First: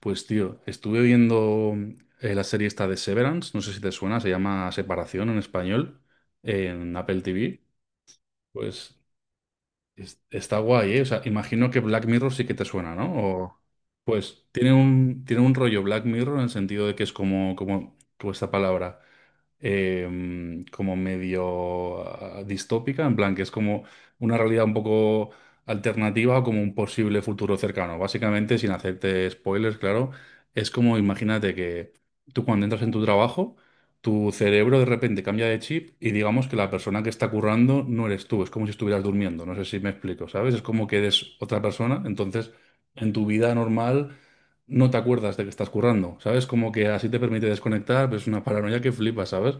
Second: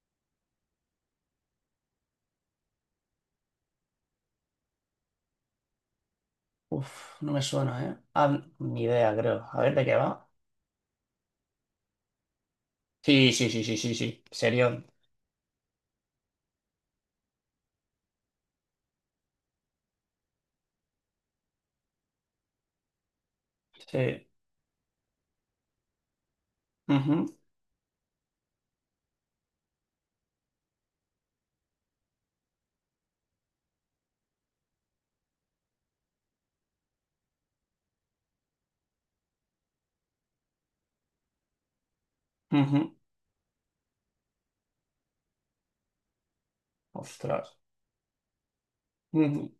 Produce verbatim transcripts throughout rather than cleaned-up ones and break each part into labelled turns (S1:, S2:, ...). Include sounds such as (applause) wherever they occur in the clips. S1: Pues tío, estuve viendo eh, la serie esta de Severance, no sé si te suena, se llama Separación en español,
S2: Uf,
S1: en Apple
S2: no me
S1: T V.
S2: suena, ¿eh? Ah, ni
S1: Pues
S2: idea, creo. A ver, ¿de qué
S1: es-
S2: va?
S1: Está guay, ¿eh? O sea, imagino que Black Mirror sí que te suena, ¿no?
S2: Sí, sí,
S1: O-
S2: sí, sí, sí, sí.
S1: pues tiene
S2: Serión.
S1: un, tiene un rollo Black Mirror en el sentido de que es como, como, como esta palabra, eh, como medio ah, distópica, en plan que es como
S2: Sí.
S1: una realidad un poco alternativa o como un posible
S2: Ujú,
S1: futuro cercano. Básicamente, sin hacerte spoilers, claro, es como imagínate que tú cuando entras en tu trabajo tu cerebro de repente cambia de chip y digamos que la persona que está currando no eres tú, es como si estuvieras durmiendo, no sé si me explico, ¿sabes? Es como que eres otra persona, entonces
S2: ujú.
S1: en tu vida normal no te acuerdas de que estás currando, ¿sabes? Como que así te permite
S2: Ostras.
S1: desconectar, pero es una paranoia que flipas,
S2: Ujú.
S1: ¿sabes?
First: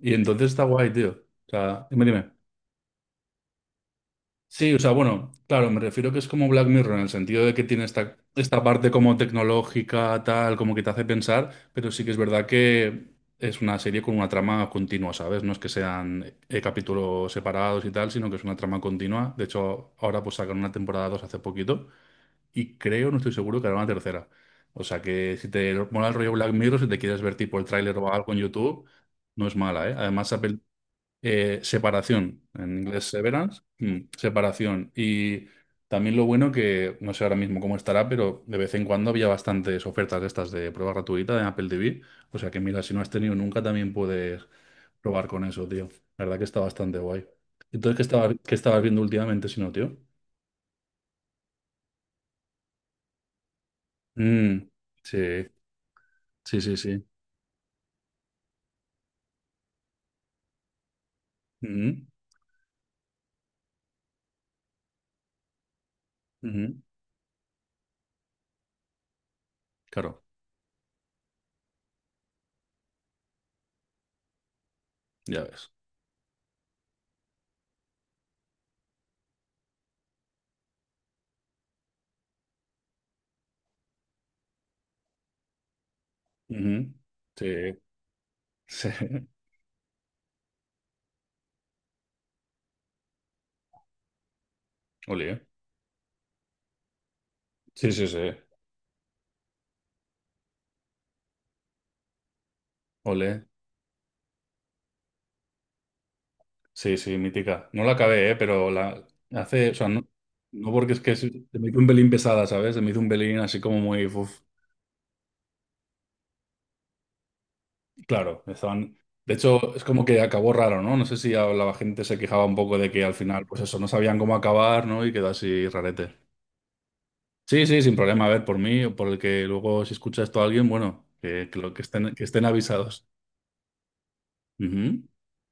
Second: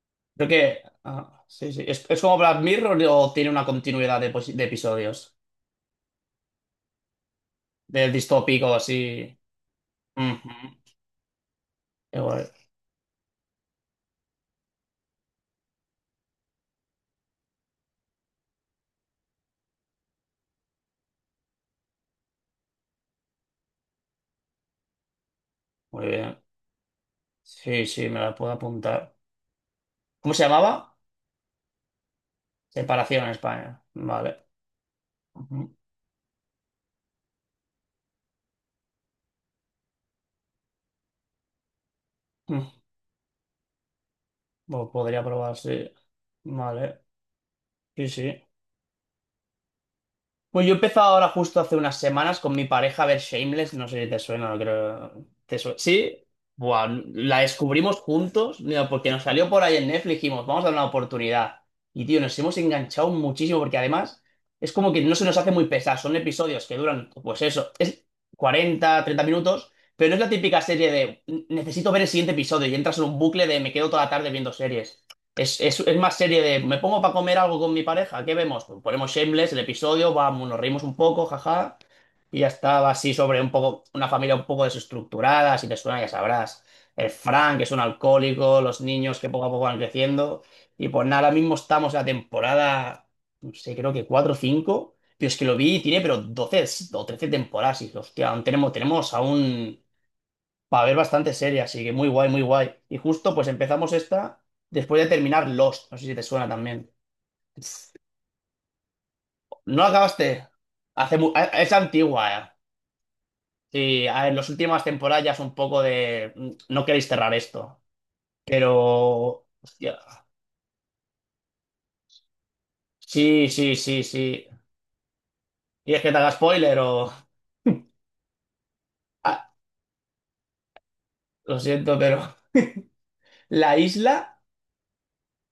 S1: Y
S2: Creo
S1: entonces está
S2: que,
S1: guay, tío.
S2: ah,
S1: O
S2: sí, sí.
S1: sea, dime,
S2: ¿Es, es
S1: dime.
S2: como Black Mirror o tiene una continuidad de, posi- de
S1: Sí, o sea, bueno,
S2: episodios?
S1: claro, me refiero que es como Black Mirror en el sentido de que tiene
S2: Del
S1: esta, esta
S2: distópico,
S1: parte como
S2: así.
S1: tecnológica,
S2: Ujú.
S1: tal, como que te hace pensar, pero sí que es verdad
S2: Igual.
S1: que es una serie con una trama continua, ¿sabes? No es que sean eh, capítulos separados y tal, sino que es una trama continua. De hecho, ahora pues sacan una temporada dos hace poquito y creo, no estoy seguro, que hará una tercera. O sea que si te
S2: Muy
S1: mola el rollo
S2: bien.
S1: Black Mirror, si te quieres ver tipo el
S2: Sí,
S1: tráiler
S2: sí,
S1: o
S2: me
S1: algo
S2: la
S1: en
S2: puedo
S1: YouTube,
S2: apuntar.
S1: no es mala, ¿eh? Además,
S2: ¿Cómo se llamaba?
S1: eh, separación, en inglés
S2: Separación en
S1: severance,
S2: España.
S1: mm,
S2: Vale.
S1: separación. Y
S2: Ujú.
S1: también lo bueno que, no sé ahora mismo cómo estará, pero de vez en cuando había bastantes ofertas de estas de prueba gratuita de Apple T V. O sea que
S2: Mm.
S1: mira, si no has tenido nunca, también puedes
S2: Lo podría
S1: probar con
S2: probar,
S1: eso, tío.
S2: sí.
S1: La verdad que está bastante
S2: Vale.
S1: guay. Entonces, ¿qué
S2: Sí,
S1: estabas,
S2: sí.
S1: qué estabas viendo últimamente, si no, tío?
S2: Pues yo he empezado ahora justo hace unas semanas con mi pareja a ver Shameless, no sé si te suena, no
S1: Mm,
S2: creo.
S1: sí,
S2: ¿Te suena? Sí,
S1: sí, sí,
S2: buah,
S1: sí.
S2: la descubrimos juntos, mira, porque nos salió por ahí en Netflix, dijimos, vamos a dar una oportunidad. Y
S1: Mm,
S2: tío, nos hemos enganchado muchísimo porque además es como que no se nos hace muy pesada, son episodios que
S1: ujú.
S2: duran, pues eso, es cuarenta, treinta minutos, pero no es
S1: Claro,
S2: la típica serie de necesito ver el siguiente episodio y entras en un bucle de me quedo toda la tarde viendo series.
S1: ya
S2: Es,
S1: ves.
S2: es, es más serie de, me pongo para comer algo con mi pareja, ¿qué vemos? Pues ponemos Shameless, el episodio, vamos, nos reímos un poco, jaja, y ya estaba así sobre un poco, una familia un poco desestructurada, si te suena ya sabrás.
S1: Ujú.
S2: El Frank, que es
S1: Sí,
S2: un alcohólico, los
S1: sí.
S2: niños que
S1: (laughs)
S2: poco a poco van creciendo, y pues nada, ahora mismo estamos en la temporada, no sé, creo que cuatro o cinco, pero es que
S1: Ole.
S2: lo vi y tiene pero doce o trece temporadas, y
S1: Sí,
S2: dije,
S1: sí, sí.
S2: hostia, aún tenemos, tenemos aún para ver bastante serie, así que muy guay, muy guay. Y justo
S1: Ole.
S2: pues empezamos esta después de terminar Lost, no sé si te suena también.
S1: Sí, sí, mítica. No la acabé, eh, pero la hace, o
S2: No la
S1: sea, no,
S2: acabaste.
S1: no porque es que
S2: Hace
S1: se,
S2: mu- eh,
S1: se me
S2: es
S1: hizo un pelín
S2: antigua,
S1: pesada,
S2: eh.
S1: ¿sabes? Se me hizo un pelín así como muy,
S2: Sí, a ver,
S1: uf.
S2: las últimas temporadas ya es un poco de mm, no queréis cerrar esto,
S1: Claro, estaban, de
S2: pero
S1: hecho, es
S2: hostia.
S1: como que acabó raro, ¿no? No sé si a la gente se quejaba un poco de que al final,
S2: Sí,
S1: pues
S2: sí,
S1: eso, no
S2: sí,
S1: sabían cómo
S2: sí.
S1: acabar, ¿no? Y quedó así
S2: ¿Y es que
S1: rarete.
S2: te haga spoiler o?
S1: Sí, sí, sin problema. A ver, por mí o por el que
S2: Ah,
S1: luego si escucha esto a alguien, bueno, que, que,
S2: lo
S1: lo, que
S2: siento,
S1: estén, que
S2: pero
S1: estén avisados.
S2: la isla
S1: Ujú.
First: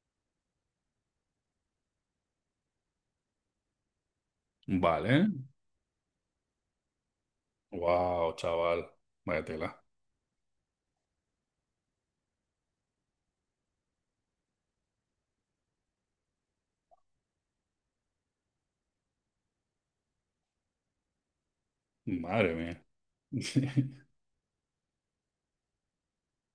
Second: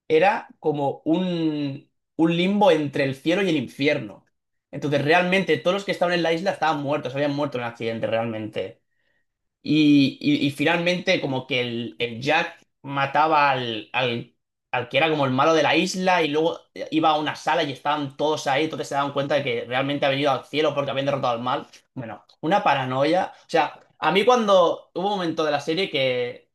S2: era como un, un limbo entre el cielo y el infierno. Entonces,
S1: Vale.
S2: realmente, todos los que estaban en la isla estaban muertos, habían muerto en el accidente,
S1: Wow, chaval.
S2: realmente.
S1: Vaya tela.
S2: Y, y- y finalmente como que el, el Jack mataba al, al, al que era como el malo de la isla y luego iba a una sala y estaban todos ahí, entonces se daban cuenta de que realmente ha venido al cielo porque habían derrotado al mal. Bueno,
S1: Madre
S2: una
S1: mía.
S2: paranoia. O sea,
S1: (laughs)
S2: a mí cuando hubo un momento de la serie que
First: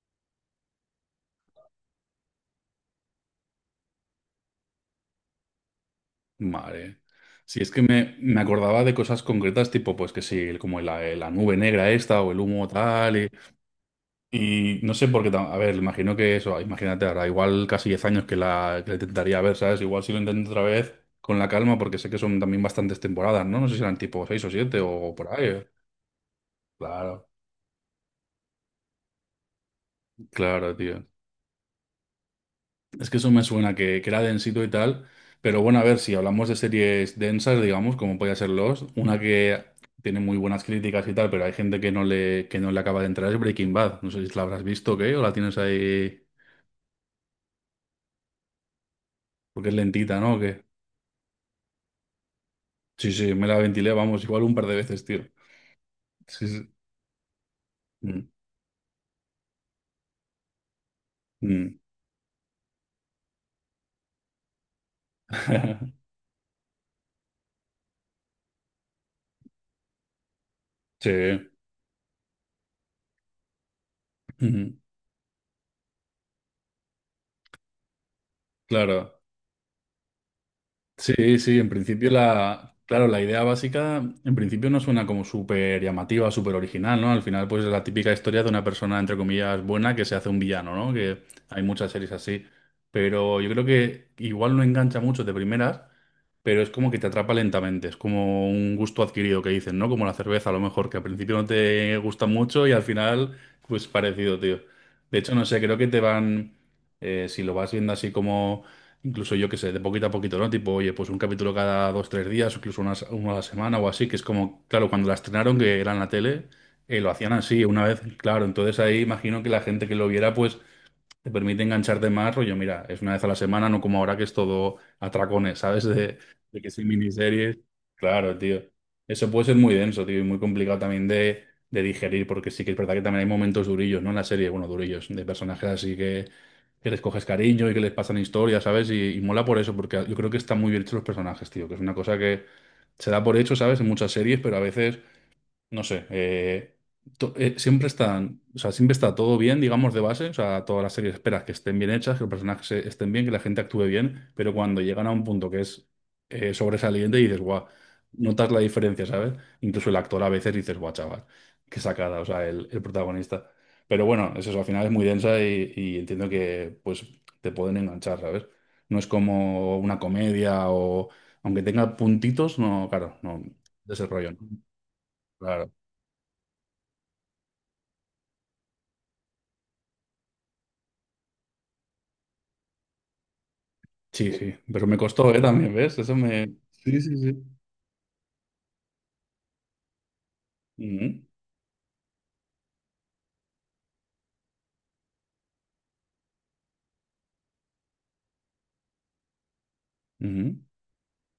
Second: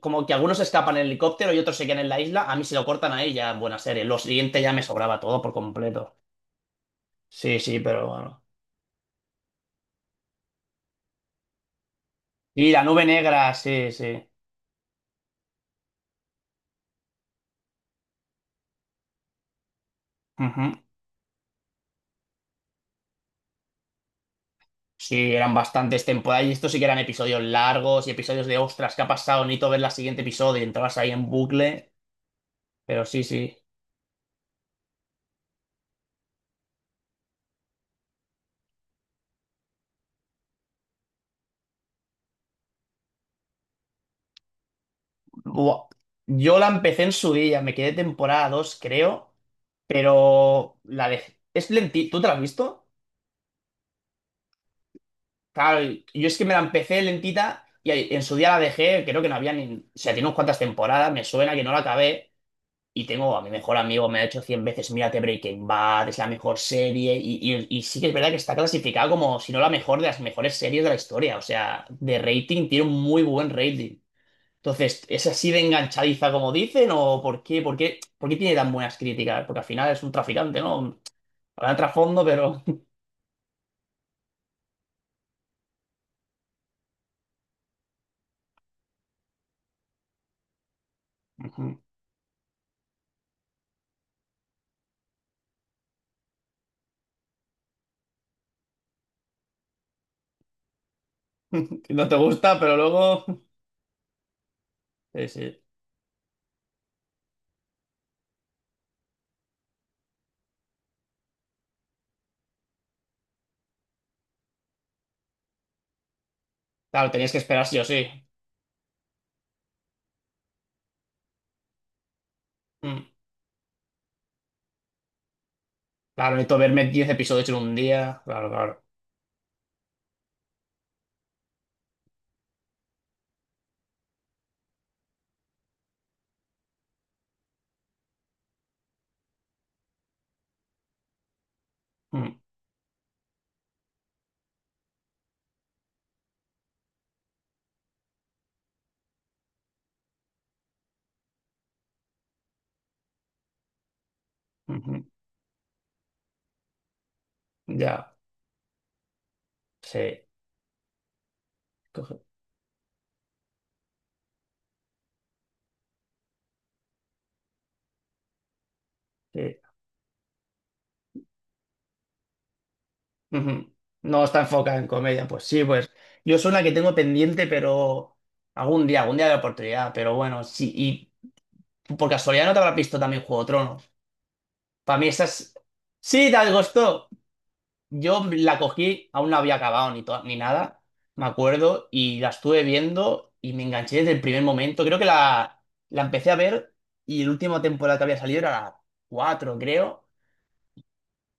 S2: como que algunos escapan en el helicóptero y otros se quedan en la isla, a mí se lo cortan ahí ya en buena serie. Lo siguiente ya me sobraba todo por completo.
S1: Vale.
S2: Sí,
S1: Si es
S2: sí,
S1: que
S2: pero
S1: me, me
S2: bueno.
S1: acordaba de cosas concretas, tipo, pues que sí, el- como la, eh, la nube negra esta o el humo
S2: Y la nube
S1: tal. Y,
S2: negra, sí, sí.
S1: y no sé por qué, tam- a ver, imagino que eso, imagínate, ahora igual casi diez años que la, que la intentaría ver, ¿sabes? Igual si lo intento otra
S2: Ujú.
S1: vez con la calma, porque sé que son también bastantes temporadas, ¿no? No sé si eran tipo seis o siete o por
S2: Sí,
S1: ahí,
S2: eran
S1: ¿eh?
S2: bastantes temporadas y estos sí que eran
S1: Claro,
S2: episodios largos y episodios de ostras, ¿qué ha pasado? Necesito ver la siguiente episodio y
S1: claro,
S2: entrabas
S1: tío.
S2: ahí en bucle, pero
S1: Es que
S2: sí,
S1: eso me
S2: sí.
S1: suena, que, que era densito y tal. Pero bueno, a ver, si hablamos de series densas, digamos, como podía ser Lost, una que tiene muy buenas críticas y tal, pero hay gente que no le, que no le acaba de entrar, es Breaking Bad. No sé si la habrás visto o qué, o la tienes
S2: Buah.
S1: ahí
S2: Yo la empecé en su día, me quedé temporada dos creo,
S1: porque es lentita, ¿no? ¿O qué?
S2: pero la dejé. Es lentita, ¿tú te la has visto?
S1: Sí, sí, me la ventilé, vamos, igual un par de veces, tío.
S2: Claro, y- yo es que
S1: Sí,
S2: me la
S1: sí.
S2: empecé lentita y ahí- en
S1: Mm,
S2: su día la dejé, creo que no había ni. O sea, tiene unas cuantas temporadas, me suena que no
S1: mm.
S2: la acabé. Y tengo a mi mejor amigo, me ha hecho cien veces, mírate Breaking Bad,
S1: (laughs)
S2: es la mejor serie. Y, y- y sí que es verdad que está clasificada como, si no la mejor, de las mejores series de la
S1: Sí.
S2: historia. O sea, de rating tiene un muy buen rating.
S1: Mm,
S2: Entonces, ¿es así de enganchadiza como dicen? ¿O por qué, por qué, por qué tiene tan buenas
S1: claro.
S2: críticas? Porque al final es un traficante, ¿no?
S1: Sí, sí, en
S2: Habrá
S1: principio
S2: trasfondo, pero.
S1: la, claro, la idea básica, en principio no suena como súper llamativa, súper original, ¿no? Al final, pues es la típica historia de una persona, entre comillas, buena que se hace un villano, ¿no? Que
S2: (laughs)
S1: hay
S2: Ujú.
S1: muchas series así. Pero yo creo que igual no engancha mucho de primeras, pero es como que te atrapa lentamente, es como un gusto adquirido que dicen, ¿no? Como la cerveza, a lo mejor, que al principio no
S2: (laughs)
S1: te
S2: No te
S1: gusta
S2: gusta,
S1: mucho y
S2: pero
S1: al
S2: luego.
S1: final, pues parecido, tío. De
S2: Sí,
S1: hecho, no sé,
S2: sí.
S1: creo que te van, eh, si lo vas viendo así como incluso yo que sé, de poquito a poquito, ¿no? Tipo, oye, pues un capítulo cada dos, tres días, o incluso una, uno a la semana o así, que es como, claro, cuando la estrenaron, que era en la tele, eh, lo
S2: Claro, tenías
S1: hacían
S2: que
S1: así
S2: esperar sí
S1: una
S2: o
S1: vez,
S2: sí.
S1: claro, entonces ahí imagino que la gente que lo viera, pues te permite engancharte más, rollo, mira, es
S2: Mm.
S1: una vez a la semana, no como ahora que es todo atracones, ¿sabes? (laughs) De,
S2: Claro, necesito
S1: de que sin
S2: verme diez episodios en
S1: miniseries.
S2: un día.
S1: Claro,
S2: Claro,
S1: tío.
S2: claro.
S1: Eso puede ser muy denso, tío, y muy complicado también de, de digerir, porque sí que es verdad que también hay momentos durillos, ¿no? En la serie, bueno, durillos, de personajes así que, que les coges cariño y que les pasan historias, ¿sabes? Y, y mola por eso, porque yo creo que están muy bien hechos los personajes, tío, que es una cosa
S2: Mm,
S1: que se da por hecho, ¿sabes? En muchas series, pero a veces no sé, eh, to- eh, siempre están, o sea, siempre está todo bien, digamos, de base, o sea, todas las series esperas que estén bien hechas, que los personajes eh, estén bien, que la gente actúe bien, pero cuando
S2: ujú.
S1: llegan a un punto que es eh, sobresaliente y dices, guau,
S2: Ya.
S1: notas la diferencia, ¿sabes? Incluso el actor
S2: Sí.
S1: a veces dices, guau, chaval, qué sacada,
S2: Coge-
S1: o sea, el, el protagonista. Pero bueno, es eso, al final es muy densa y, y entiendo que, pues, te pueden enganchar, ¿sabes? No es
S2: sí.
S1: como una comedia o, aunque tenga puntitos, no, claro, no,
S2: Ujú.
S1: de ese
S2: No
S1: rollo, ¿no?
S2: está enfocada en comedia. Pues sí,
S1: Claro.
S2: pues yo soy la que tengo pendiente, pero algún día, algún día de oportunidad. Pero bueno, sí. Y por casualidad no te habrás visto también Juego de Tronos.
S1: Sí, sí, pero me
S2: Para mí
S1: costó, ¿eh?
S2: esas.
S1: También, ¿ves? Eso
S2: Sí,
S1: me.
S2: te
S1: Sí,
S2: gustó.
S1: sí, sí.
S2: Yo la cogí, aún no había acabado ni, to- ni nada,
S1: Ujú,
S2: me acuerdo, y la estuve viendo y me enganché desde el primer momento. Creo que la, la empecé a ver y la última temporada que había salido era la cuatro creo.
S1: ujú,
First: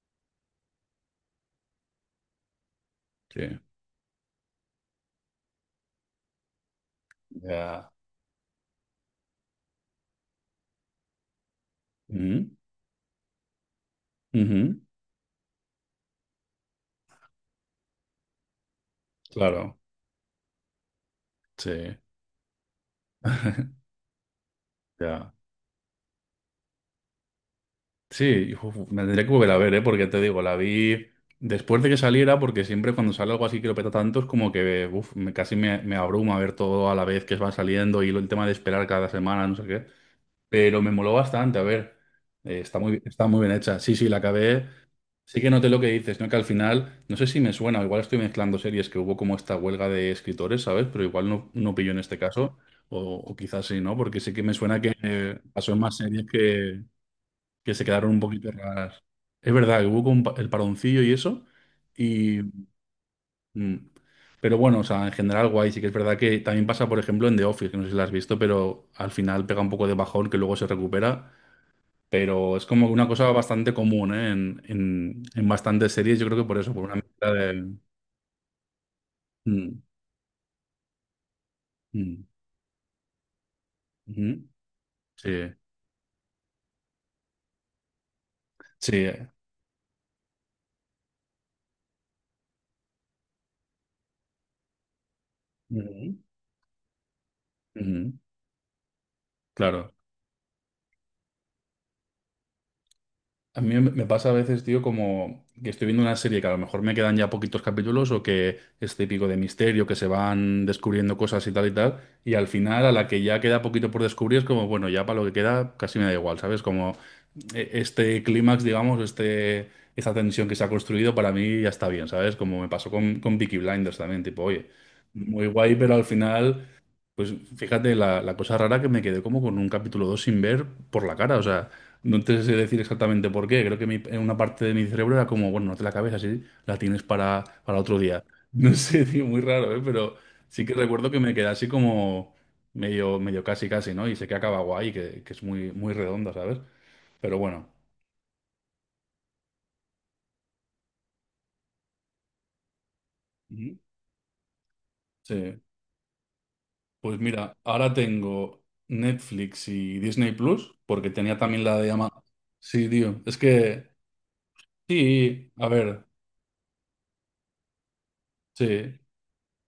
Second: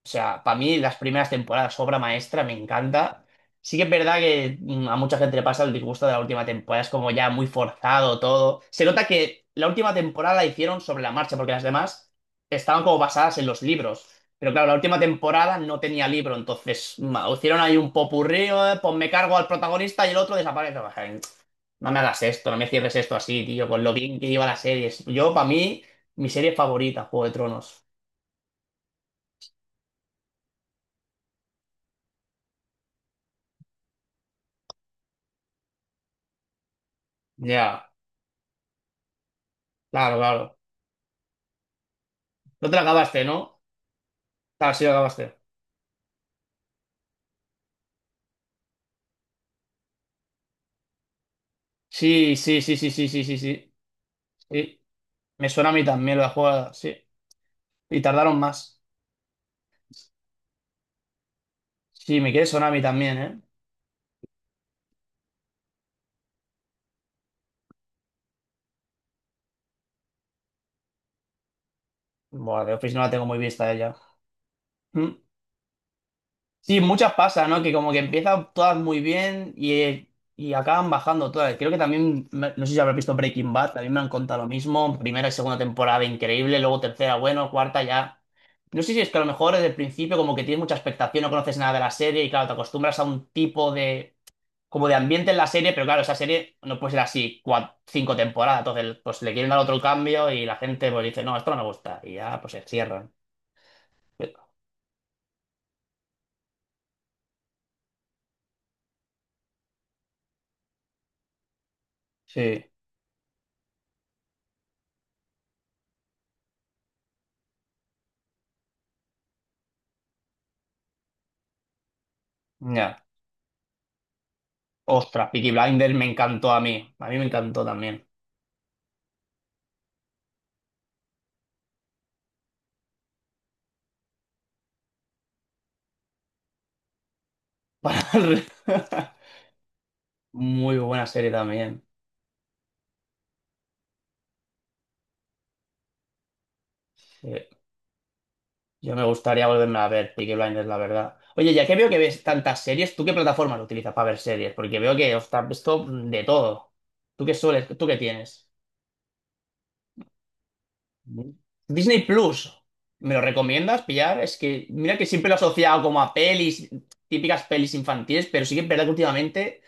S2: O sea, para mí las primeras temporadas, obra maestra, me encanta.
S1: sí,
S2: Sí que es verdad que mm, a mucha gente le pasa el disgusto de la última temporada, es como ya muy
S1: ya.
S2: forzado todo. Se nota que la última temporada la hicieron sobre la marcha, porque las demás
S1: Ujú,
S2: estaban como basadas en los libros. Pero claro, la
S1: ujú,
S2: última temporada no tenía libro, entonces ma, hicieron ahí un popurrí, eh, pues me cargo al
S1: claro,
S2: protagonista y el otro desaparece. Pues, ay,
S1: sí.
S2: no me hagas esto, no me cierres esto así, tío, con
S1: (laughs)
S2: lo bien que iba la serie.
S1: Ya.
S2: Yo, para mí, mi serie favorita, Juego de Tronos.
S1: Sí, uf, me tendría que volver a ver, ¿eh? Porque te digo, la vi después de que saliera, porque siempre cuando sale algo así que lo peta tanto es como que, uf, me, casi me, me abruma ver todo a la vez que va
S2: Ya,
S1: saliendo y lo- el tema de esperar cada semana, no sé qué.
S2: claro, claro.
S1: Pero me moló bastante, a ver. Eh,
S2: No te
S1: está
S2: la
S1: muy,
S2: acabaste,
S1: está
S2: ¿no?
S1: muy bien hecha. Sí, sí, la acabé.
S2: Ah, sí, la acabaste.
S1: Sí que noté lo que dices, ¿no? Que al final, no sé si me suena, o igual estoy mezclando series que hubo como esta huelga de escritores, ¿sabes? Pero igual no, no pillo en este
S2: Sí,
S1: caso,
S2: sí, sí, sí, sí,
S1: o,
S2: sí,
S1: o
S2: sí,
S1: quizás
S2: sí.
S1: sí, ¿no? Porque sí que me suena
S2: Sí.
S1: que eh,
S2: Me suena
S1: pasó
S2: a
S1: en
S2: mí
S1: más
S2: también
S1: series
S2: la jugada,
S1: que,
S2: sí.
S1: que se
S2: Y
S1: quedaron un
S2: tardaron
S1: poquito
S2: más.
S1: raras. Es verdad, que hubo como un pa- el paroncillo y eso,
S2: Sí, me
S1: y,
S2: quiere sonar a mí también, ¿eh?
S1: mm, pero bueno, o sea, en general guay, sí que es verdad que también pasa, por ejemplo, en The Office, que no sé si la has visto, pero al final pega un poco de bajón que luego se recupera pero es
S2: Bueno, de
S1: como
S2: Office no
S1: una
S2: la tengo
S1: cosa
S2: muy vista
S1: bastante
S2: ella.
S1: común, ¿eh? En,
S2: Mm.
S1: en- en bastantes series, yo creo que por eso,
S2: Sí,
S1: por una
S2: muchas
S1: mezcla
S2: pasan ¿no? Que
S1: de.
S2: como que empiezan todas muy bien
S1: Mm,
S2: y, y acaban bajando todas. Creo que
S1: mm,
S2: también, me- no sé si habrás visto Breaking Bad, también me han contado
S1: ujú,
S2: lo mismo. Primera y
S1: sí,
S2: segunda temporada increíble, luego tercera, bueno, cuarta ya. No sé
S1: sí.
S2: si es que a lo
S1: eh,
S2: mejor desde el principio como que tienes mucha expectación, no conoces nada de la serie y claro, te acostumbras a un tipo de como de ambiente en la serie, pero claro, esa
S1: ujú,
S2: serie no puede ser así cua- cinco
S1: ujú,
S2: temporadas. Entonces, pues le quieren dar otro
S1: claro.
S2: cambio y la gente pues dice, no, esto no me gusta. Y ya, pues se cierran.
S1: A mí me me pasa a veces, tío, como que estoy viendo una serie que a lo mejor me quedan ya poquitos capítulos o que es típico de misterio, que se van descubriendo cosas y tal y tal, y al
S2: Sí,
S1: final a la que ya queda poquito por descubrir es como, bueno, ya para lo que queda casi me da igual, ¿sabes? Como eh, este clímax, digamos, este, esta tensión que se ha construido para mí ya está bien, ¿sabes? Como me pasó
S2: ya.
S1: con, con Peaky Blinders también, tipo, oye,
S2: Ostras,
S1: muy
S2: Peaky
S1: guay, pero
S2: Blinders
S1: al
S2: me encantó a
S1: final.
S2: mí. A mí me
S1: Pues
S2: encantó
S1: fíjate
S2: también.
S1: la, la cosa rara que me quedé como con un capítulo dos sin ver por la cara. O sea, no te sé decir exactamente por qué. Creo que mi- en una parte de mi cerebro era como, bueno, no te la cabeza, sí, la tienes para, para,
S2: (laughs)
S1: otro
S2: Para
S1: día.
S2: el-
S1: No sé, (laughs)
S2: (laughs)
S1: tío, muy raro, ¿eh? Pero sí que
S2: Muy buena
S1: recuerdo que
S2: serie
S1: me quedé así
S2: también.
S1: como medio, medio casi, casi, ¿no? Y sé que acaba guay, que, que es muy, muy redonda, ¿sabes? Pero
S2: Sí.
S1: bueno.
S2: Yo me gustaría volverme a ver Peaky Blinders, la verdad. Oye, ya que veo que ves tantas series, ¿tú qué plataformas
S1: Ujú.
S2: utilizas para ver series? Porque veo que, ostras,
S1: Sí.
S2: esto de todo.
S1: Pues
S2: ¿Tú qué
S1: mira,
S2: sueles? ¿Tú
S1: ahora
S2: qué tienes?
S1: tengo Netflix y Disney Plus, porque tenía también la de
S2: Disney
S1: Ama.
S2: Plus,
S1: Sí,
S2: ¿me lo
S1: tío. Es
S2: recomiendas
S1: que,
S2: pillar? Es que mira que siempre lo he
S1: sí, a
S2: asociado como
S1: ver,
S2: a pelis, típicas pelis infantiles, pero sí que es verdad que
S1: sí.
S2: últimamente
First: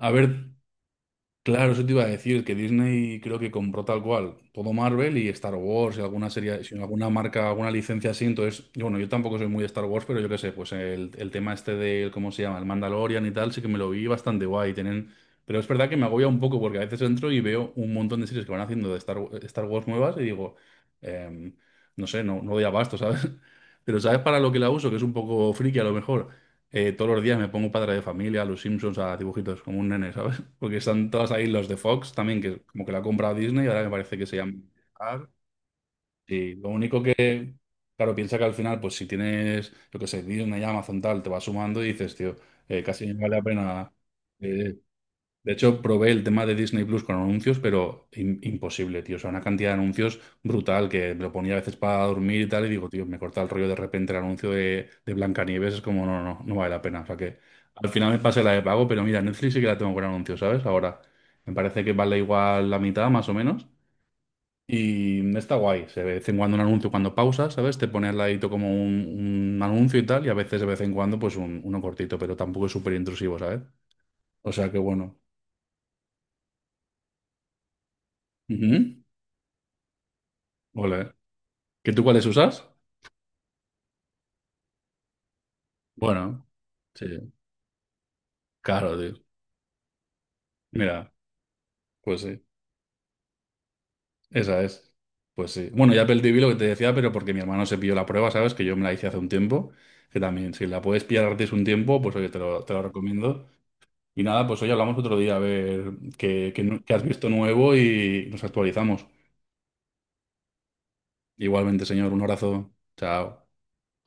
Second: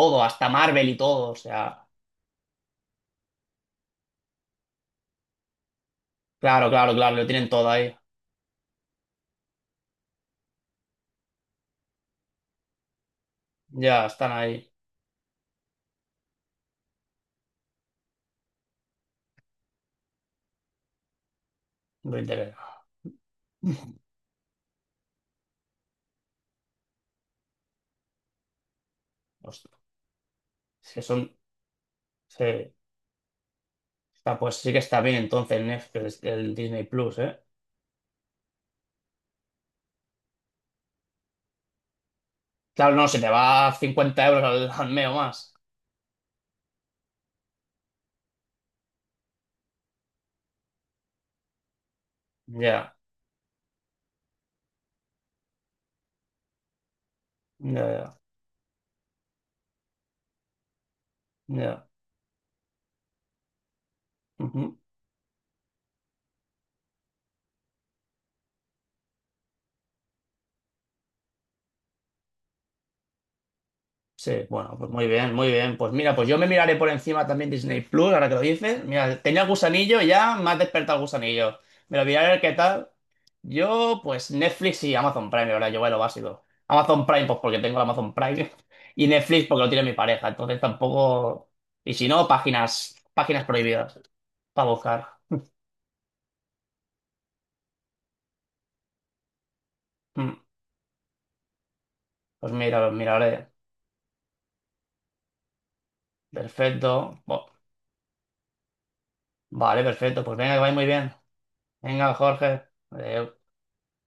S1: A
S2: hasta
S1: ver.
S2: Marvel y todo, o
S1: Claro, eso
S2: sea,
S1: te iba a decir, que Disney creo que compró tal cual todo Marvel y Star Wars y alguna serie,
S2: claro,
S1: si no,
S2: claro,
S1: alguna
S2: claro, lo
S1: marca,
S2: tienen todo
S1: alguna
S2: ahí,
S1: licencia así, entonces, yo, bueno, yo tampoco soy muy de Star Wars, pero yo qué sé, pues el, el tema este del, ¿cómo se llama? El Mandalorian y tal, sí que me lo vi
S2: ya están
S1: bastante
S2: ahí,
S1: guay, tienen. Pero es verdad que me agobia un poco porque a veces entro y veo un montón de series que van haciendo de Star, Star Wars nuevas y digo, em, no
S2: lo
S1: sé, no, no doy
S2: interesa.
S1: abasto, ¿sabes? (laughs) Pero ¿sabes para lo que la uso? Que es un poco friki a lo mejor. Eh, todos los días me pongo Padre de Familia, a los Simpsons, a dibujitos,
S2: Hostia,
S1: como un nene, ¿sabes? (laughs) Porque
S2: es que
S1: están todas
S2: son,
S1: ahí los de Fox también,
S2: sí,
S1: que como que la ha comprado Disney y ahora me parece que se
S2: está,
S1: llama.
S2: pues sí que está bien
S1: Star.
S2: entonces Netflix, el
S1: Sí, lo
S2: Disney
S1: único
S2: Plus, ¿eh?
S1: que, claro, piensa que al final, pues si tienes, yo qué sé, Disney, Amazon, tal, te va sumando y dices, tío, eh,
S2: Claro,
S1: casi
S2: no,
S1: me
S2: se te
S1: vale la
S2: va
S1: pena.
S2: cincuenta euros al,
S1: eh,
S2: al mes o
S1: de
S2: más.
S1: hecho, probé el tema de Disney Plus con anuncios, pero im- imposible, tío. O sea, una cantidad de anuncios brutal que me lo ponía a veces para dormir y tal. Y digo,
S2: Ya,
S1: tío, me corta el rollo de repente el anuncio de, de Blancanieves. Es como, no, no, no vale la pena. O sea, que
S2: ya,
S1: al final me
S2: ya,
S1: pasé la de pago, pero mira, Netflix sí que la tengo con anuncios, ¿sabes? Ahora me parece
S2: ya.
S1: que vale igual la mitad, más o menos.
S2: Ujú.
S1: Y está guay. Se ve de vez en cuando un anuncio cuando pausas, ¿sabes? Te pone al ladito como un, un anuncio y tal. Y a veces de vez en cuando, pues un- uno cortito, pero tampoco es súper intrusivo, ¿sabes?
S2: Sí,
S1: O sea,
S2: bueno,
S1: que
S2: pues muy
S1: bueno.
S2: bien, muy bien. Pues mira, pues yo me miraré por encima también Disney Plus, ahora que lo dices.
S1: Ujú.
S2: Mira, tenía el gusanillo y ya me ha despertado el
S1: Ole.
S2: gusanillo.
S1: ¿Que
S2: Me
S1: tú
S2: lo
S1: cuáles
S2: miraré a ver qué
S1: usas?
S2: tal. Yo, pues Netflix y Amazon Prime, ahora yo voy a lo básico.
S1: Bueno, sí,
S2: Amazon Prime, pues porque tengo el Amazon Prime. (laughs)
S1: claro,
S2: Y
S1: tío.
S2: Netflix porque lo tiene mi pareja. Entonces
S1: Mira,
S2: tampoco. Y si
S1: pues
S2: no,
S1: sí,
S2: páginas, páginas prohibidas
S1: esa
S2: para
S1: es.
S2: buscar.
S1: Pues sí. Bueno, ya Apple T V lo que te decía, pero porque mi hermano se pilló la prueba, ¿sabes? Que yo me la hice hace un tiempo. Que
S2: Mm,
S1: también, si la puedes pillar gratis un tiempo, pues oye, te
S2: Pues
S1: lo, te
S2: mira,
S1: lo
S2: lo
S1: recomiendo.
S2: miraré.
S1: Y nada, pues hoy hablamos otro día a ver qué, qué nu- qué has
S2: Perfecto.
S1: visto
S2: Bo-
S1: nuevo y nos actualizamos.
S2: vale, perfecto. Pues venga, que vaya muy bien.
S1: Igualmente, señor,
S2: Venga,
S1: un
S2: Jorge.
S1: abrazo.
S2: Adeu.
S1: Chao.